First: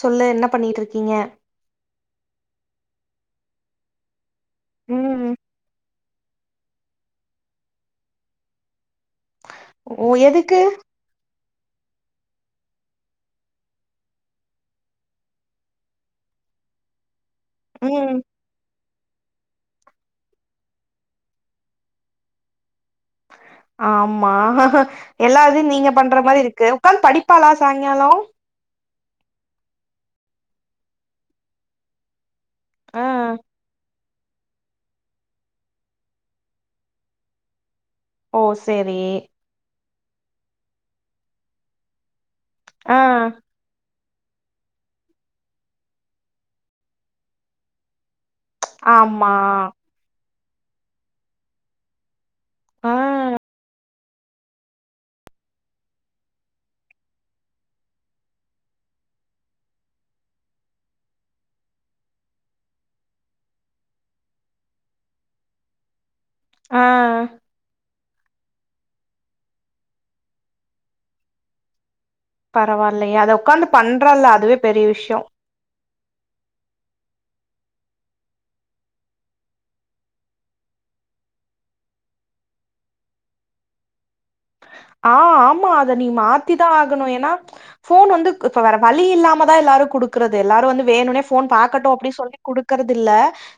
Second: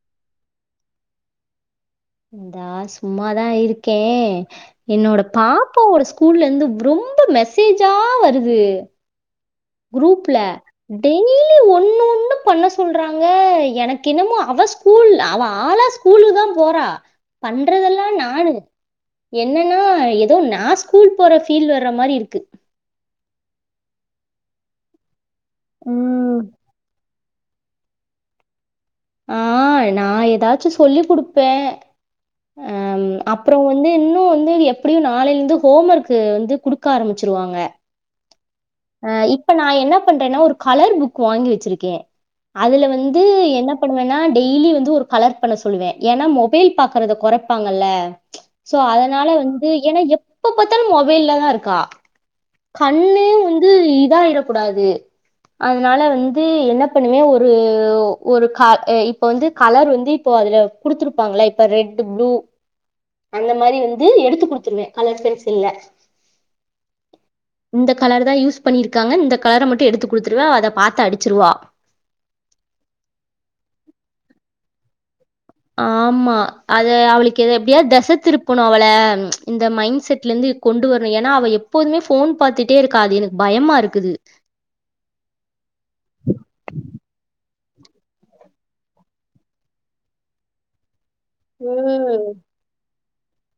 சொல்லு என்ன பண்ணியிட்டுருக்கீங்க தா சும்மாதா இருக்கே என்னோட ம் பாப்பாவோட ஸ்கூல்லிந்து ப் ரொம்ப மெசேஜா வருது ஓ குரூப்ல எதுக்கு டெனி ப்டி ஒன்னு ஒன்னோ பண்ண சொல்றாங்க எனக்கென்னமோ அவ ஸ்கூல் அவ ஆளா ஸ்கூலுக்குதா போறா பண்றதெல்லா ம் நானு என்னெனா ஏதோ நா ஸ்கூல் போற ஃபீல் வர மாரி இருக்கு ஆமா எல்லாதியு நீங்க பண்ற ம் மாதி இருக்கு உக்காந்து படி பாலா சாயிங்காலோ ஆ நா ஏதாச்சு சொல்லி குடுப்பே ஆம் ஆ அப்புற வந்து இன் து வந்து இது எப்பிடியு நாளைலந்து ஹோம் ஒர்க்கு வந்து குடுக்க ஆரம்மிச்சிருவாங்க ஓ சேரி ஆ இப்ப நா என்ன பண்றேனா ஒரு கலர் புக் வாங்கி வெச்சிருக்கே அதுல ஆ வந்து என்ன பண்ணுவேனா டெய்லி வந்து ஒரு கலர் பண்ண சொல்லுவே ஏனா மொபைல் பாக்குறத கொறைப்பாங்கல்லே ச்ச சோ அதனால ஆமா வந்து ஏனா எப் போ பாத்தாலு மொபைல்லதா இருக்கா ஆ கண்ணுயு வந்து இத்தாயிரக் கூடாது அதனால வந்து என்ன பண்ணுவே ஒரு ஒ ஒரு கால் எ இப்ப வந்து கலர் வந்து இப்போ அதுல குடுத்துருப்பாங்கள இப்ப ரெட் ப்ளூ அந்த மாரி வந்து எடுத்து குடுத்துருவே கலர் பென்சில்லா ஆ இந்த கலருதா யூஸ் பண்ணி இருக்காங்கன் இந்த கலர மட்டு எடுத்து கொடுத்துருவே அத பாத்த அடிச்சிருவா பரவாலியே அத உக்காந்து பண்றால அதுவே பெரிய விஷ்யோ ஆமா அத அவளுக்கு இத எப்டியாது தச திருப்புணு அவள ம் ச்ச இந்த மைண்ட் செட்லந்து கொண்டு வரணு ஏனா அவ எப்போதுமே ஃபோன் பாத்துட்டே இருக்கா அது எனக் பயமா இருக்குது ஆ ஆமா அத நீ மாத்திதா ஆகணு ஏனா ஃபோன் வந்துக் இப் வேற வழி இல்லாமதா எல்லாரு குடுக்கிறது எல்லாரு வந்து வேணுனே ஃபோன் பாக்கட்டோ அப்டி ம். சொல்லி குடுகறது தில்ல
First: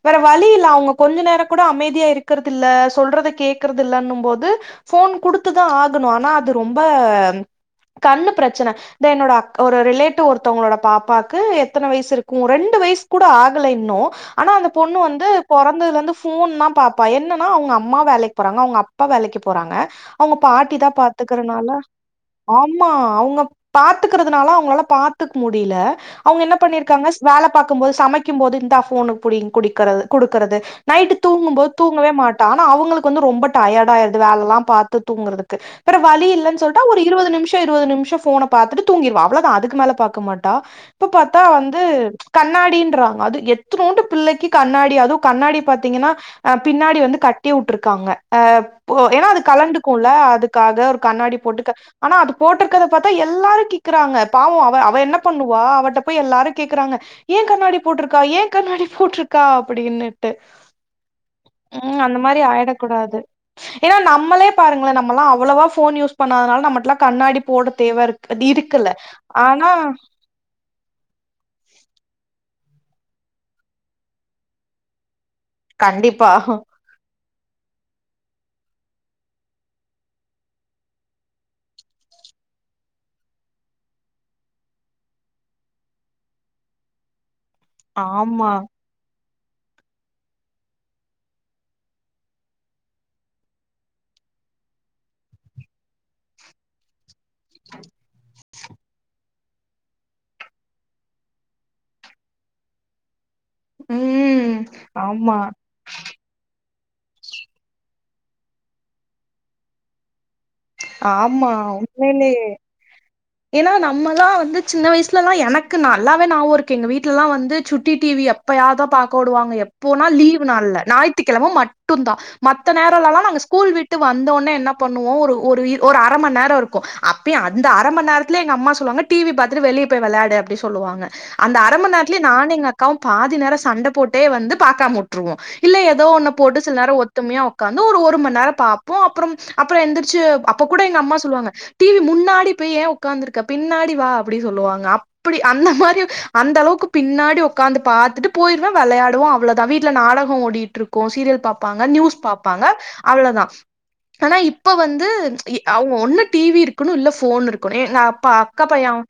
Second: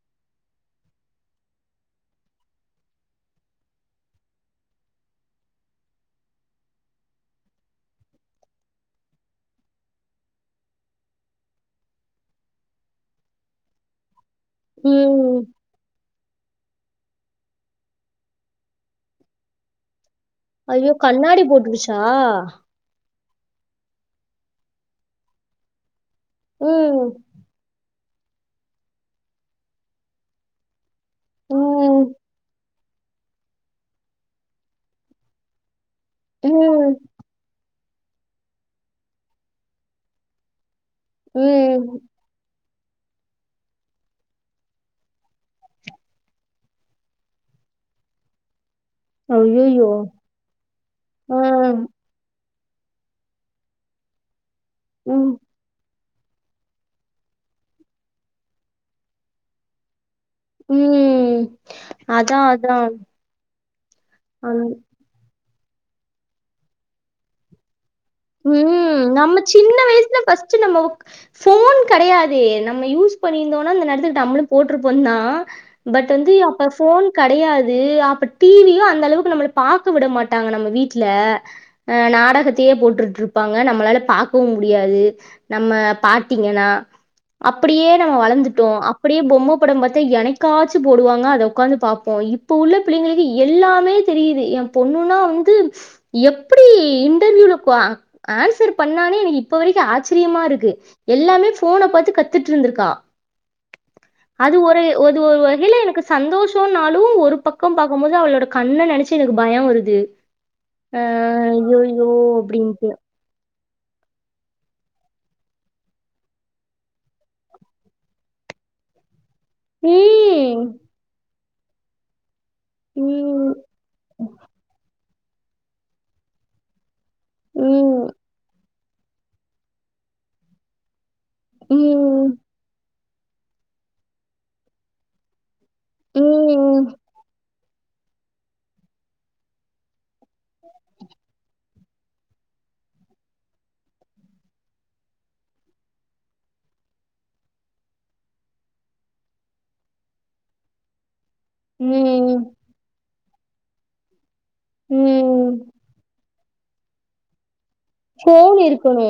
வேற வழி இல்ல அவுங்க கொஞ்ச நேரோ கூட அமைதியா இருக்கறது இல்ல சொல்றத கேக்குறது இல்லனும் போது ஃபோன் குடுத்துதா ஆ ங்குனோ ஆனா அது ரொம்ப அம் கண்ணு பிரச்சன த என்னோட அக் ஒரு ரிலேட்டிவ் ஒருத்தௌகளோட பாப்பாக்கு எத்தன வயசு இருக்கு ரெண்டு வயசு கூட ஆகல இன்னு ஆனா அந்த பொண்ணு வந்து ம். பொறந்ததுலந்து ஃபோன்னா பாப்பா என்னெனா அவுங்க அம்மா வேலைக்கு போறாங்க அவுங்க அப்பா வேலைக்கு போறாங்க அவுங்க பாட் ஐயோ கண்ணாடி போட்டுருச்சா? பாத்துக்கறதுனால அவங்களால பாத்துக் முடில அவுங்க என்ன ம். பண்ணீர்க்காங்க வேல பாக்கும் போது சமைக் குடிக்கும்போது இந்தா ஃபோன புடி குடிக்கிறது குடுக்கறது நைட்டு தூங்கும் போத் ம். தூங்கவே மாட்டா ஆனா அவுங்களுக் கு வந்து ரொம்ப டயர்ட் ஆயிருது வேலல்லா பாத்து தூங்குறதுக் கு வேற வழி இல்லன்னு சொல்லட்ட ம். ஒரு இருவதுநிம்ஷோ இருவது நிம் ஷோ ஃபோன பாத்துட்டு தூங்கிருவா அவ்ளோதா அதுக்குமேல பாக்க மாட்டா இப்ப பாத்தா வந்து ம். கண்ணாடின் றாங்க எத்துனூண்டு பிள்ளைக்கு கண்ணாடி அதூ கண்ணாடி பாத்தீங்கன்னா அஹ் பின்னாடி வந்து கட்டி வுட்ருக்காங்க அஹ் ஓ ஏன்னா அது ஐயய்யோ! கலண்டுக்கூல அது க்காக ஒரு கண்ணாடி ஆ. போட்டுக்க ஆனா அது போட்டுருக்கத பாத்தா எல்லாரும் கேக்குறாங்க பாவோம் அப்போ அவ அவ என்ன ம். பண்ணுவா அவட்ட இப்ப எல்லாரும் கேக்குறாங்க ஏ கண்ணாடி போட்ருக்கா? ஏ கண்ணாடி போட்ருக்கா? அப்பிடீனு ட்டு ம். உம் அந்த மாதிரி அதான், ஆயிடக் அதான். கூடாது ஏன்னா நம்மளே அந் பாருங்களே நம்மல்லா அவ் அவ்வளவா ஃபோன் யூஸ் பண்ணாதனால நம்மயெல்லாம் கண்ணாடி போடு உம் நம்ம சின்ன வய்சுல ஃபர்ஸ்ட்டு நம்ம போன் கெடையாதே நம்ம யூஸ் பண்ணியிருந்தோனா அந்த நேரத்துக்கு நம்முளும் போட்ருப்போம்தா பட் கண்டிப்பா வந்து அப்ப ஃபோன் கெடையாது. அப்ப டிவியும் அந்தளவுக்கு நம்மள பாக்க விட மாட்டாங்க நம்ம வீட்டுல ஹ நாடகத்தையே போட்ரு இருப்பாங்க நம்மளால பாக்கவும் முடியாது நம்ம பாத்தீங்கன்னா அப்படியே நம்ம ஆமா வளர்ந்துட்டோம் அப்படியே போ பொம்ம படம் பாத்தா எனைக்காச்சும் போடுவாங்க. அத உக்காந்து பாப்போம் இப்ப உள்ள பிள்ளைங்களுக்கு எல்லாமே தெரியுது எம் பொண்ணுனா வந்து எப்பிடி [unintelligible] ஆன்சர் பண்ணாளே எனக்கு இப்ப வரைக்கு ஆச்சிரியமா இருக்கு. எல்லாமே ஃபோன பாத்து கத்துட்டிருந்திருக்கா. ம் அது ஒரு ஒரு ஆமா ஒரு வகையில எனக்கு சந்தோஷ் சொன்னாலும் ஒரு பக்கோம் பாக்கும்போது அவளோட கண்ணெ நெனைச்சு எனக்கு பயம்வருது. அஹ் ஆமா ஐயய்யோ அப்டின்ட்டு ஏனா நம்மெல்லாம் வந்து சின்ன வயசுல எலாம் எனக்கு நல்லாவே ஞாபகம் இருக்கு. எங்க வீட்டுல எல்லாம் வந்து சுட்டி டிவி எப்பயாதும் பாக் போடுவாங்க எப்போனா லீவ் ம். நாள்ள ஞாயித்து கிழமை மட்டும் தான் மத்த நேரோலல்லா நாங்க ம். ஸ்கூல் விட்டு வந்தோனே என்ன பண் நூறு ஒரு ஒரு அரை மணி நேரம் இருக்கும் அப்பயே அந்த அரை ம். மணி நேரத்துல எங்க அம்மா சொல்லுவாங்க டிவி பாத்துட்டு வெளிய போய் விளையாடு அப்டி சொல்லுவாங்க அந்த அரை மணி நேரத்துல ம். நானு எங்க அக்காவும் பாதி நேரம் சண்ட போட்டே வந்து பாக்காம வுட்டுருவோம் இல்ல ஏதோ ஒண்ணே போட்டு சில ம். நேரம் ஒத்துமையா உக்காந்து ஒரு ஒரு மணி நேரம் பாப்போம் அப்புறம் அப்புறம் எந்திருச்சு அப்ப கூட எங்க அம்மா சொல்லுவாங்க டிவி முன்னாடி போய் ஏ உக்காந்து இருக்க பின்னாடி வா அப்படி சொல்லுவாங்க அந்த மாதிரி அந்தளவுக்கு பின்னாடி உக்காந்து பாத்துட்டு போயிருவோ விளையாடுவோம் அவ்ளோதா வீட்டுல நாடகம் ஓடிட்டு இருக்கும் சீரியல் பாப்பாங்க ம். நியூஸ் ம். பாப்பாங்க அவ்வளதான் ஆனா இப் இப்ப வந்து ம் அவங்க ஒன்னும் டிவி இருக்கணு இல்லே போன் இருக்கு ஒரே அப்பா ஃபோன் அக்கா பையன் இருக்கணு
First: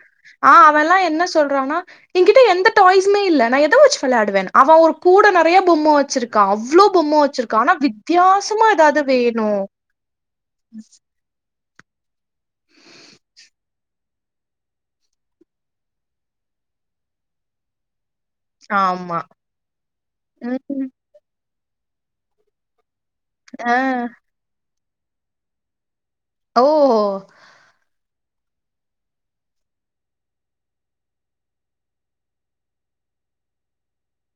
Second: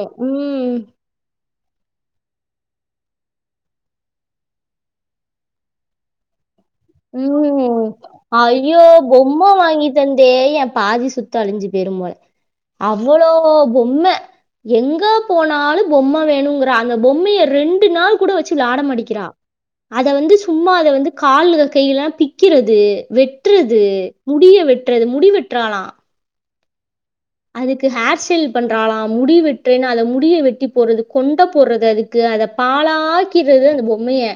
ஆ ம் அவெல்லாம் என்ன சொல்றானா என்கிட்ட எந்த டாய்ஸ்மே இல்ல நா எத வச்சு விளையாடுவேனு அவன் ஒரு கூட நிறைய பொம்மை வச்சிருக்கா அவ இவ்ளோ பொம்மை வச்சிருக்கா ஆனா ம் வித்தியாசமா ஏதாது வேணும் தே என் பாதி சுத்தம் அழிஞ்சு போயிரும் போல அவ்ளோ பொம்ம எங்க போனாலும் பொம்ம வேணுங்கிறா அந்த பொம்மய ரெண்டு நாள் கூட வச்சு விலாட ஆமா மாட்டிக்கிறா அத வந்து சும்மா அத ம் வந்து கால் கையெலாம் பிக்கிறது ஆ வெட்றது முடிய வெட் முடி வெற்றாளாம் ஓ அதுக்கு ஹேர் செல் பண்றாளாம் முடி வெட்டுறேன்னா அத முடிய வெட்டி போடுறது கொண்ட போடுறது அதுக்கு அத பாலாக்கிறது அந்த பொம்மைய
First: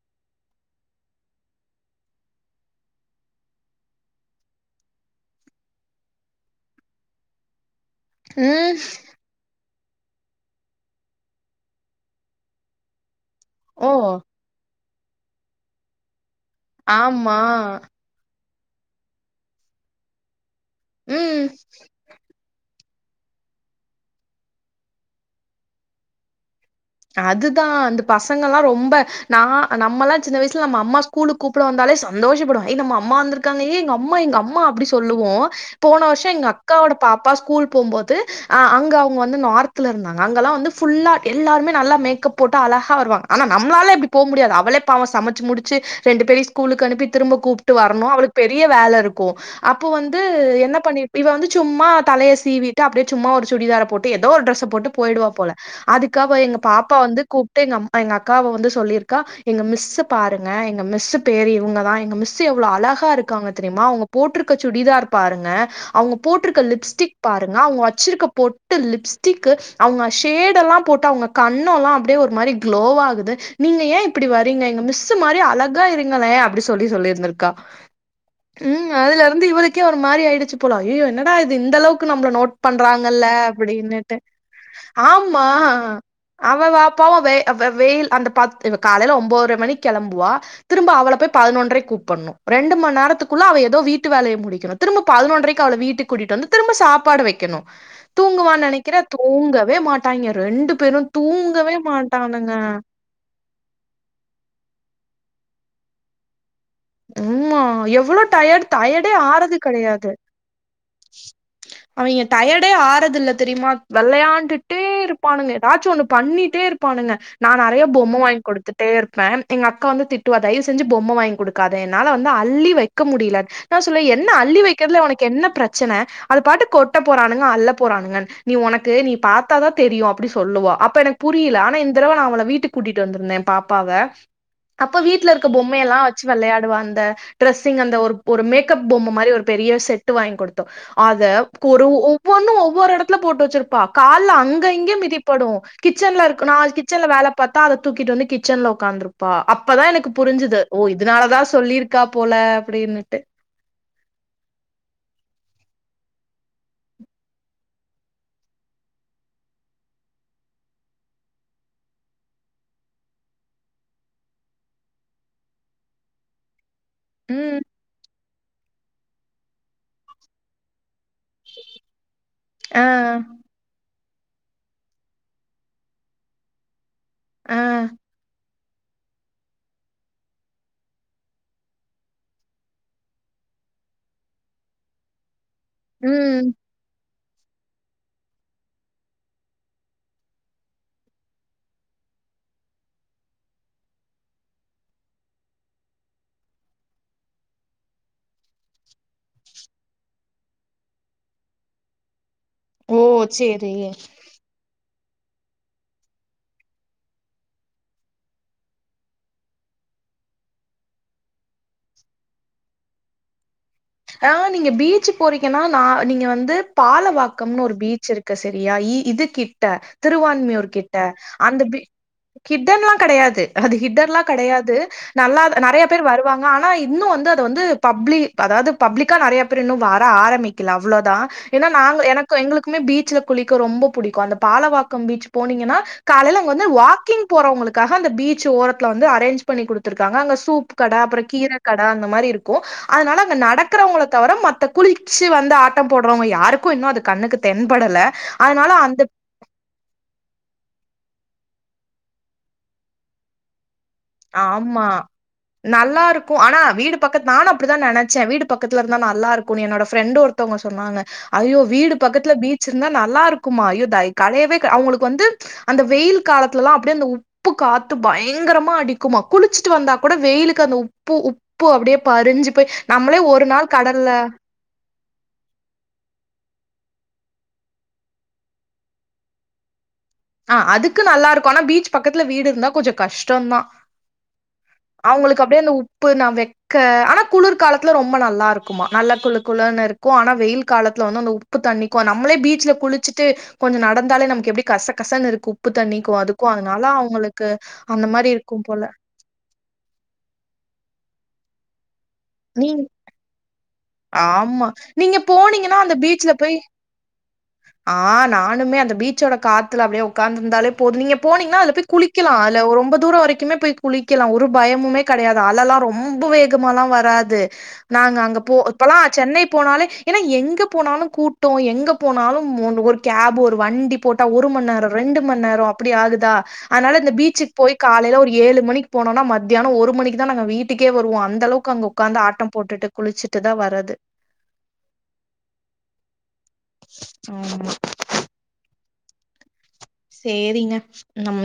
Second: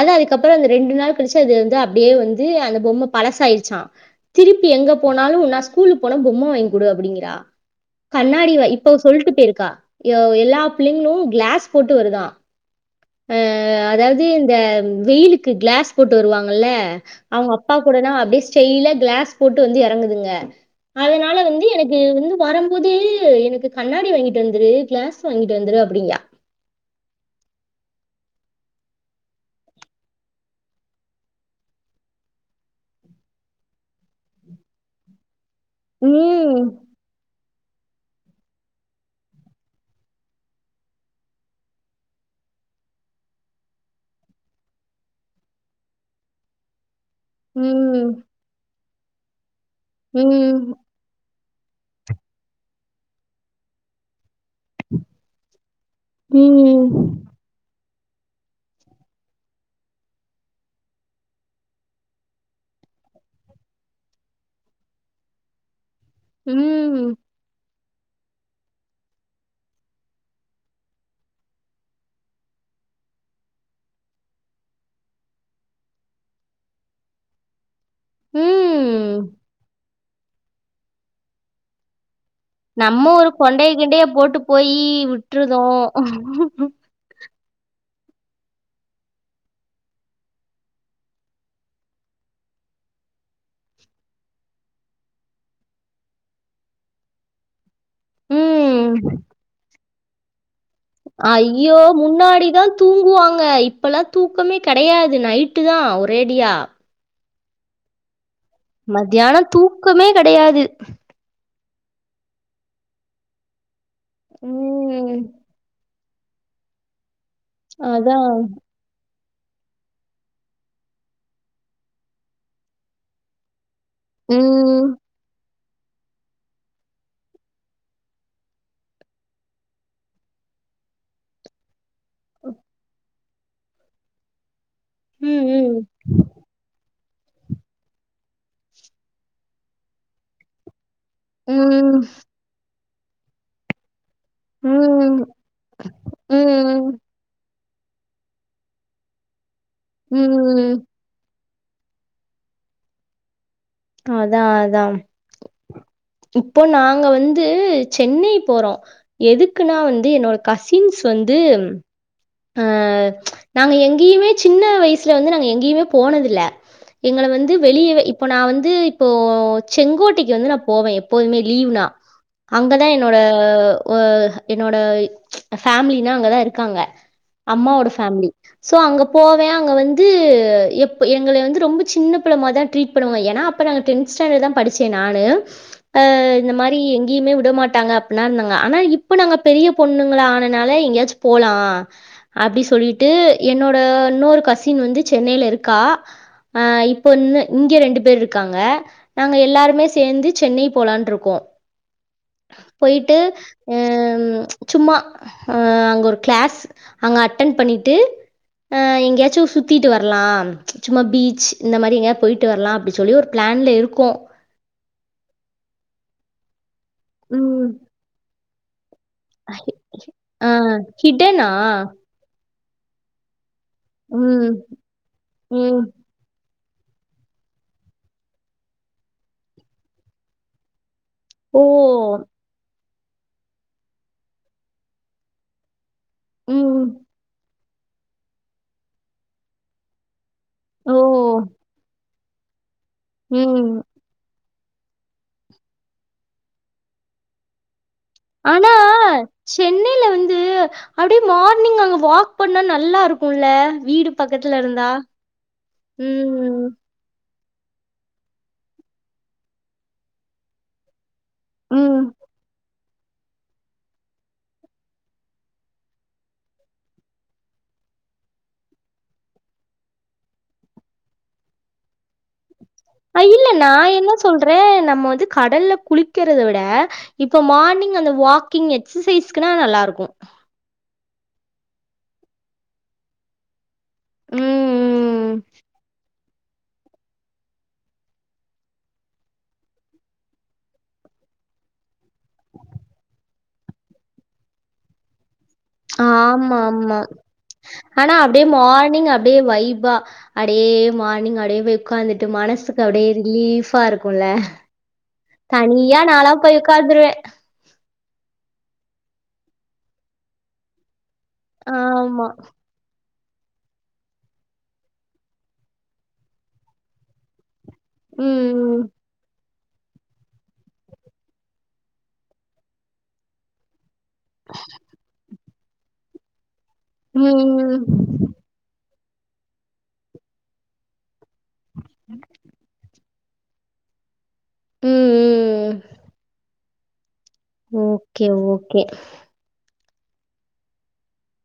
அத அதுக்கப்பறம் அந்த ரெண்டு நாள் கழிச்சு அது வந்து அப்படியே வந்து அந்த பொம்மை பழசாயிடுச்சா திருப்பி எங்க போனாலும் நா ஸ்கூலு போனா பொம்ம வாங்கி கொடு அப்படிங்கிறா கண்ணாடிவ ம் இப்ப சொல்ட்டு போயிருக்கா எல்லா பிள்ளைங்களும் கிளாஸ் போட்டு வருதா ஓ அதாவது இந்த வெயிலுக்கு கிளாஸ் போட்டு வருவாங் கள ஆமா அவங்க அப்பா கூடனா அப்டி செய்லா கிளாஸ் போட்டு வந்து இறங்குதுங்க அதனால ம் வந்து எனக்கு வந்து வரும் போது எனக்கு கண்ணாடி வாங்கிட்டு வந்துரு கிளாஸ் வாங்கிட்டு வந்துரு அப்படிங்கா அதுதா அந்த பசங்க எல்லாம் ரொம்ப நா நம்மல்லா சின்ன வயசுல நம்ம அம்மா ஸ்கூலுக்கு கூப்பிட வந்தாலே சந்தோஷப்படுவோ ஏய் நம்ம அம்மா வந்திருக்காங்க ஏய் எங்க அம்மா எங்க அம்மா அப்டி சொல்லுவோ போன வருஷம் எங்க ம் அக்காவோட பாப்பா ஸ்கூல் போகும்போது அங்க அவங்க வந்து நார்த்ல இருந்தாங்க அங்கெல்லாம் வந்து புல்லா எல்லாருமே நல்லா மேக்கப் போட்டு அழகா வருவாங்க ஆனா நம்ளால அப்படி போக முடியாது அவளே பாவம் சமைச்சு முடிச்சு ரெண்டு பேரயும் ஸ்கூலுக்கு அனுப்பிட்டு திரும்ப கூப்ட்டு ம் வரணும் அவளுக்கு பெரிய வேல இருக்கும் அப்போ வந்து ம் என்ன பண்ணி இவ வந்து சும்மா தலையை சீவிட்டு அப்படியே சும்மா ஒரு சுடிதாரை போட்டு எ எதோ ஒரு டிரெஸ்ஸ போட்டு போயிடுவா போல அதுக்கு அவ எங்க பாப்பா ம் வந்து கூப்ட்டு எங்க அம் எங்க அக்காவை வந்து சொல்லியிருக்கா எங்க மிஸ்ஸு பாருங்க எங்க மிஸ் பேரு இவங்கதான் எங்க மிஸ்எவ்வளவு அழகா இருக்காங்க தெரியுமா அவங்க போட்டிருக்க சுடிதார் பாருங்க அவங்க போட்டுருக்க ம் லிப்ஸ்டிக் பாருங்க அவங்க வச்சிருக்க பொட்டு லிப்ஸ்டிக் அவங்க ஷேட் எல்லாம் போட்டு அவங்க கண்ணம் எல்லாம் அப்படியே ஒரு மாதிரி க்ளோவ் ஆகுது நீங்க ஏன் இப்படி வரீங்க எங்க மிஸ் மாதிரி அழகா இருங்களேன் அப்டி சொல்லி சொல்லிருந்திருக்கா உம் ம் அதுல இருந்து இவ்ளுக்கே மாறி ஆயிடுச்சு போலா ஐயோ என்னடா இது இந்த அளவுக்கு நாம் நம்ம ஒரு கொண்டை கிண்டைய போட்டு போயி ஆமா விட்டுருதோம் அவ வாப்பா வே வேயில் அந்த பத் இவ காலையில ஒன்பரை மணி கிளம்புவா திரும்ப அவள போய் பதினொன்றரைக்கு கூப்பிடனும் ரெண்டு மணி நேரத்துக்குள்ள அவ ஏதோ வீட்டு வேலைய முடிக்கணும் திரும்ப பதினொன்றரைக்கு அவள வீட்டுக்கு கூட்டிட்டு வரணும் திரும்ப சாப்பாடு வைக்கணும் தூங்குவான்னு ம் நினைக்கிறேன் தூங்கவே மாட்ட ட்டாங்க ரெண்டு பேரும் தூங்கவே ஐயோ மாட்டானுங்க முன்னாடிதான் தூங்குவாங்க இப்பல்லாம் தூக்கமே கிடையாது அது நைட்டு தான் ஒரேடியா உமா எவ்வளோ மத்தியானம் தூக்கமே கிடையாது அவிங்க டயர்டே ஆறத இல்ல தெரியுமா விளையாண்டுட்டே ம் இருப்பானுங்க தாச்சு ஒண்ணு பண்ணிட்டே இருப்பானுங்க நான் நிறைய பொம்மை அதான் வாங்கி கொடுத்துட்டே இருப் பன் எங்க அக்கா வந்து திட்டுவா தயவு செஞ்சு பொம்மை வாங்கி கொடு க்காத என்னால வந்து அள்ளி வைக்க முடியல நான் சொல்ல என்ன அள்ளி ம் வைக்கிறதுல உனக்கு என்ன பிரச்ச ச்சனை அது பாட்டு கொட்ட போறானுங்க அள்ள போறானுங்க நீ உனக்கு நீ பாத்தாதான் தெரியும் அப்டி சொல்லுவோ அப்ப எனக்கு புரியல ஆனா இந்த த தடவ அவள வீட்டுக்கு கூட்டிட்டு வந்துருந்தேன் பாப்பாவ அப்ப வீட்டு்ல இருக்க ம் பொம்மைையெல்லாம் [inaudible] அந்த ட்ரெஸ்ஸிங் அந்த ஒரு ஒரு மேக்கப் பொம்மை மாரி ஒரு பெரிய செட்டு வாங்கி கொடுத்தோ அத ஒரு ம் ஒவ்வொன்னு ஒவ்வொரு இடத்த ட்ல போட்டு வச்சிருப்பா கால்ல அங்க ம் இங்க ம் மிதிப்படும் கிச்சன்ல இருக்கு நான் ம், கிச்சன்ல வேலை பாத்து அத தூக்கிட்டு வந்து கிச்சன்ல உக்காந்துருப்பா அப் அப்பதான் எனக்கு புரிஞ்சுது ம். ஓ இது ததா சொல்லியிருக்கா போல அப்படின்னுட்டு அதா அதான் இப்போ நாங்க வந்து சென்னை போறோ எதுக்குன்னா வந்து என்னோட கசின்ஸ் வந்து அஹ் நாங்க எங்கேயுமே சின்ன வயசுல வந்து நாங்க எங்கேயுமே போனது இல்ல எங்கள வந்து ம் வெளியவே இப்போ நான் வந்து இப்போ செங்கோட்டைக்கு வந்து நான் போவேன் எப் எப்போதுமே லீவ்னா ஆ அங்கதா என்னோட ஆ என்னோட ஃபேமிலினா அங்கதா இருக்காங்க ஆ அம்மாவோட ஃபேமிலி சோ அங்க போவே அங்க வந்து எப் எங்களை வந்து ரொம்ப சின்ன பிள்ள மாரிதா ட்ரீட் பண்ணுவாங்க ஏன்னா அப்ப நாங்க டென்த் ஸ்டாண்டர்ட் தான் படிச்சே நானு ஆஹ் இந்த ம் மாரி எங்க எங்கயுமே விட மாட்டாங்க அப்டினா இருந்தாங்க ஆனா இப்ப நாங்க பெரிய பொண்ணுங்கலா ஆனனால எங்கேயாச்சு போலா அப்டி சொல்லிட்டு என்னோட இன்னொரு கசின் வந்து சென்னையில இருக்கா அஹ் இப்ப இன்ன இங்க ரெண்டு பேர் இருக்காங்க நாங்க எல்லாருமே சேந்து சென்னை போலான்ருக்கோ ஓ போயிட்டு சேரி ஹ்ம் சும்மா அ அங்க ஒரு கிளாஸ் அங்க அட்டன் பண்ணிட்டு அ எங்கேயாச்சு சுத்திட்டு வரலா சும்மா பீச் இந்த மாரி எங்கயா போயிட்டு வரலா அப்டி சொல்லி ஒரு பிளான்ல இருக் ஆஹ் நீங்க பீச் ச் போறீங்கன்னா நா நீங்க வந்து பாலவாக்கம்னு ம். ஒரு பீச் இருக்கு ச சரியா இ இது கிட்ட ஆ திருவான்மியூர் கிட்ட ஹிடனா? அந்த பீ ஹிட்டன்லா கிடையாது அது ஹிட்டன்லா ம். கிடையாது நல்லா ம். நெறைய பேர் வருவாங்க ஆனா இன்னு வந்து அத வந்து பப்ளி அதாவது பப்ளிக்கா நிறைய பேர் இன்னு வர ஆரம்பிக்கலாம் அவ்ளோதா ஓ! ஏன்னா நாங்க எனக்கு எங்களுக்குமே பீ ச்ல குளிக்க ரொம்ப பிடிக்கும் அந்த பாலவாக்கம் பீச் போனீங்கன்னா காலைல அங்க வந்து ம். வாக்கிங் போறவங்களுக்கு காக அந்த பீச் ஓரத்துல வந்து அரேஞ் பண்ணி குடுத்திருக்காங்க அங்க சூ சூப்பு ஓ! கடை அப்புற கீரை கடை அந்த மாரி இரு ஓ அதனால அங்க நட ம். க்கறவங்கள தவிர மத்த குளிச்சு வந்து ஆட்டம் போடுறவங்க யாருக்கும் இன்னும் அது கண்ணுக்கு தென்படலை ஆனா சென்னனைில வந்து அ அப்படி மார்னிங் அங்க வாக் பண்ணா நல்லா இருக்கும்ல வீடு பக்கத்துல இருந்தா. ஆமா நல்லா இருக்கும் ஆனா ம். வீடு பக்கத்து நானும் அப்படித்தான் நினைச்சேன் வீடு பக்கத்துல இருந்தா நல்லா இருக்கும்னு என்னோட ஃப்ரண்ட் ஒருத்தவங்க சொன்னாங்க ஐயோ வீடு ம். பக்கத்துல பீச் இருந்தா நல்லா இருக்குமா கலையவே அவங்களுக்கு வந்து அந்த வெயில் காலத்துலல்லாம் அப்படிய அந்த உப்பு காத்து பயங்கரமா அடிக்கும் குமா குளிச்சுட்டு வந்தா கூட வெயிலுக்கு அந்த உப்பு உப்பு அப்படியே பறிஞ்சு போய் நம்மளே அ் ஒரு இல்ல நாள் நான் கடல்ல என்ன சொல்றேன் நம்ம கடல்ல குளிக்கிறதை விட இப்ப மார்னிங் அந்த வாக்கிங் எக்சசைஸ்குனா நல்லா இருக்கும் ஆஹ் அதுக்கு நல்லா இருக்கும் ஆனா பீச் பக்கத்துல வீடு இருந்தா கொஞ்சம் கஷ்டம்தான் ம். அவங்களுக்கு அப்படியே அந்த உப்பு நான் ட்க ஆனா குளிர்காலத்துல ரொம்ப நல்லா இருக்குமா நல்ல குளு குளுன்னு இருக்கும் ஆனா வெயில் காலத்துல வந்து அந்த உப்பு தண்ணிக்கும் நம்மளே பீச்ல குளிச்சுட்டு கொஞ்சம் நடந்தாலே நமக்கு எப்படி கசக்கசன்னு இருக்கு உப்பு தண்ணிக்கு அதுக்கு ஆமா அதனால ஆமா அவுங்களுக்கு அந்த ஆனா மாரி அப்டியே இருக்கும் போல மார்னிங் அப்டியே வை வா அடே மார்னிங் அடே வை உட்காந்துட்டு நீங் மனசுக்கு அப்படியே ரீலீஃபா இருக்கு ஆமா நீங்க போனீங்கன்னா அந்த நாலா பீச்சல போய் உக்காந்துருவே ஆ நான் இன்னுமே அந்த பீச்சோட காத்துல அப்படியே உட்காத்துருந்தாலே போது நீங்க போனீங்கனா அதுல போய் ஆமா குளிக்கலாம் ரொம்ப தூரம் வரைக்கும் வைக்குமே போய் குளிக்கலாம் ஒரு பயமுமே கிடையாது அலலெல்லாம் ரொம்ப வேகமா எல்லாம் வராது நாங்க அங்க போ ம் சென்னை போனாலே ஏன்னா எங்க போனாலும் கூட்டம் எங்க போனாலும் ஒரு கேப் ஒரு வண்டி போட்டா ஒரு மணி நேரம் ரெண்டு மணி நேரம் அப்படி ஆகுது த அதனால இந்த ம் பீச்சுக்கு போய் ம் காலைல ஒரு ஏழு மணி போனோனா மத்தியானம் ஒரு மணிக்கு தான் நாங்க வீட்டுக்கே வருவோம் அந்த அந்த அளவுக்கு அங்க உக்காந்து ஆட்டம் போட்டுட்டு குளிச்சிட்டுதான் வ வரது உஹம் உம் ஆமா ஓகே ஓகே சேரிங்க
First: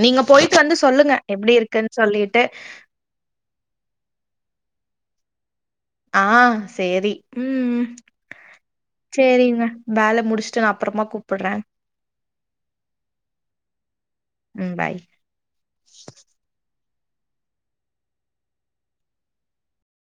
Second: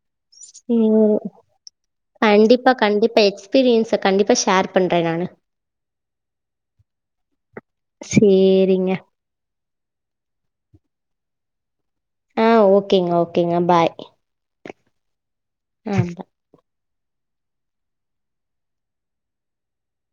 நீங்க போயிட்டு வந்து சொல்லுங்க உஹம் எப்டி இருக்குன் சொல்லிட்டு கண்டிப்பா கண்டிப்பா எக்ஸ்பீரியன்ஸ கண்டிப்பா ஷேர் பண்றேன் நானு ஆஹ் சேரி உம் சேரிங்க சரிங்க வேலை முடிச்சு நான் அப்புறமா கூப்பிடுறேன் ஆஹ் ஓகேங்க ஓகேங்க பாய். ம் பாய் வேண்டா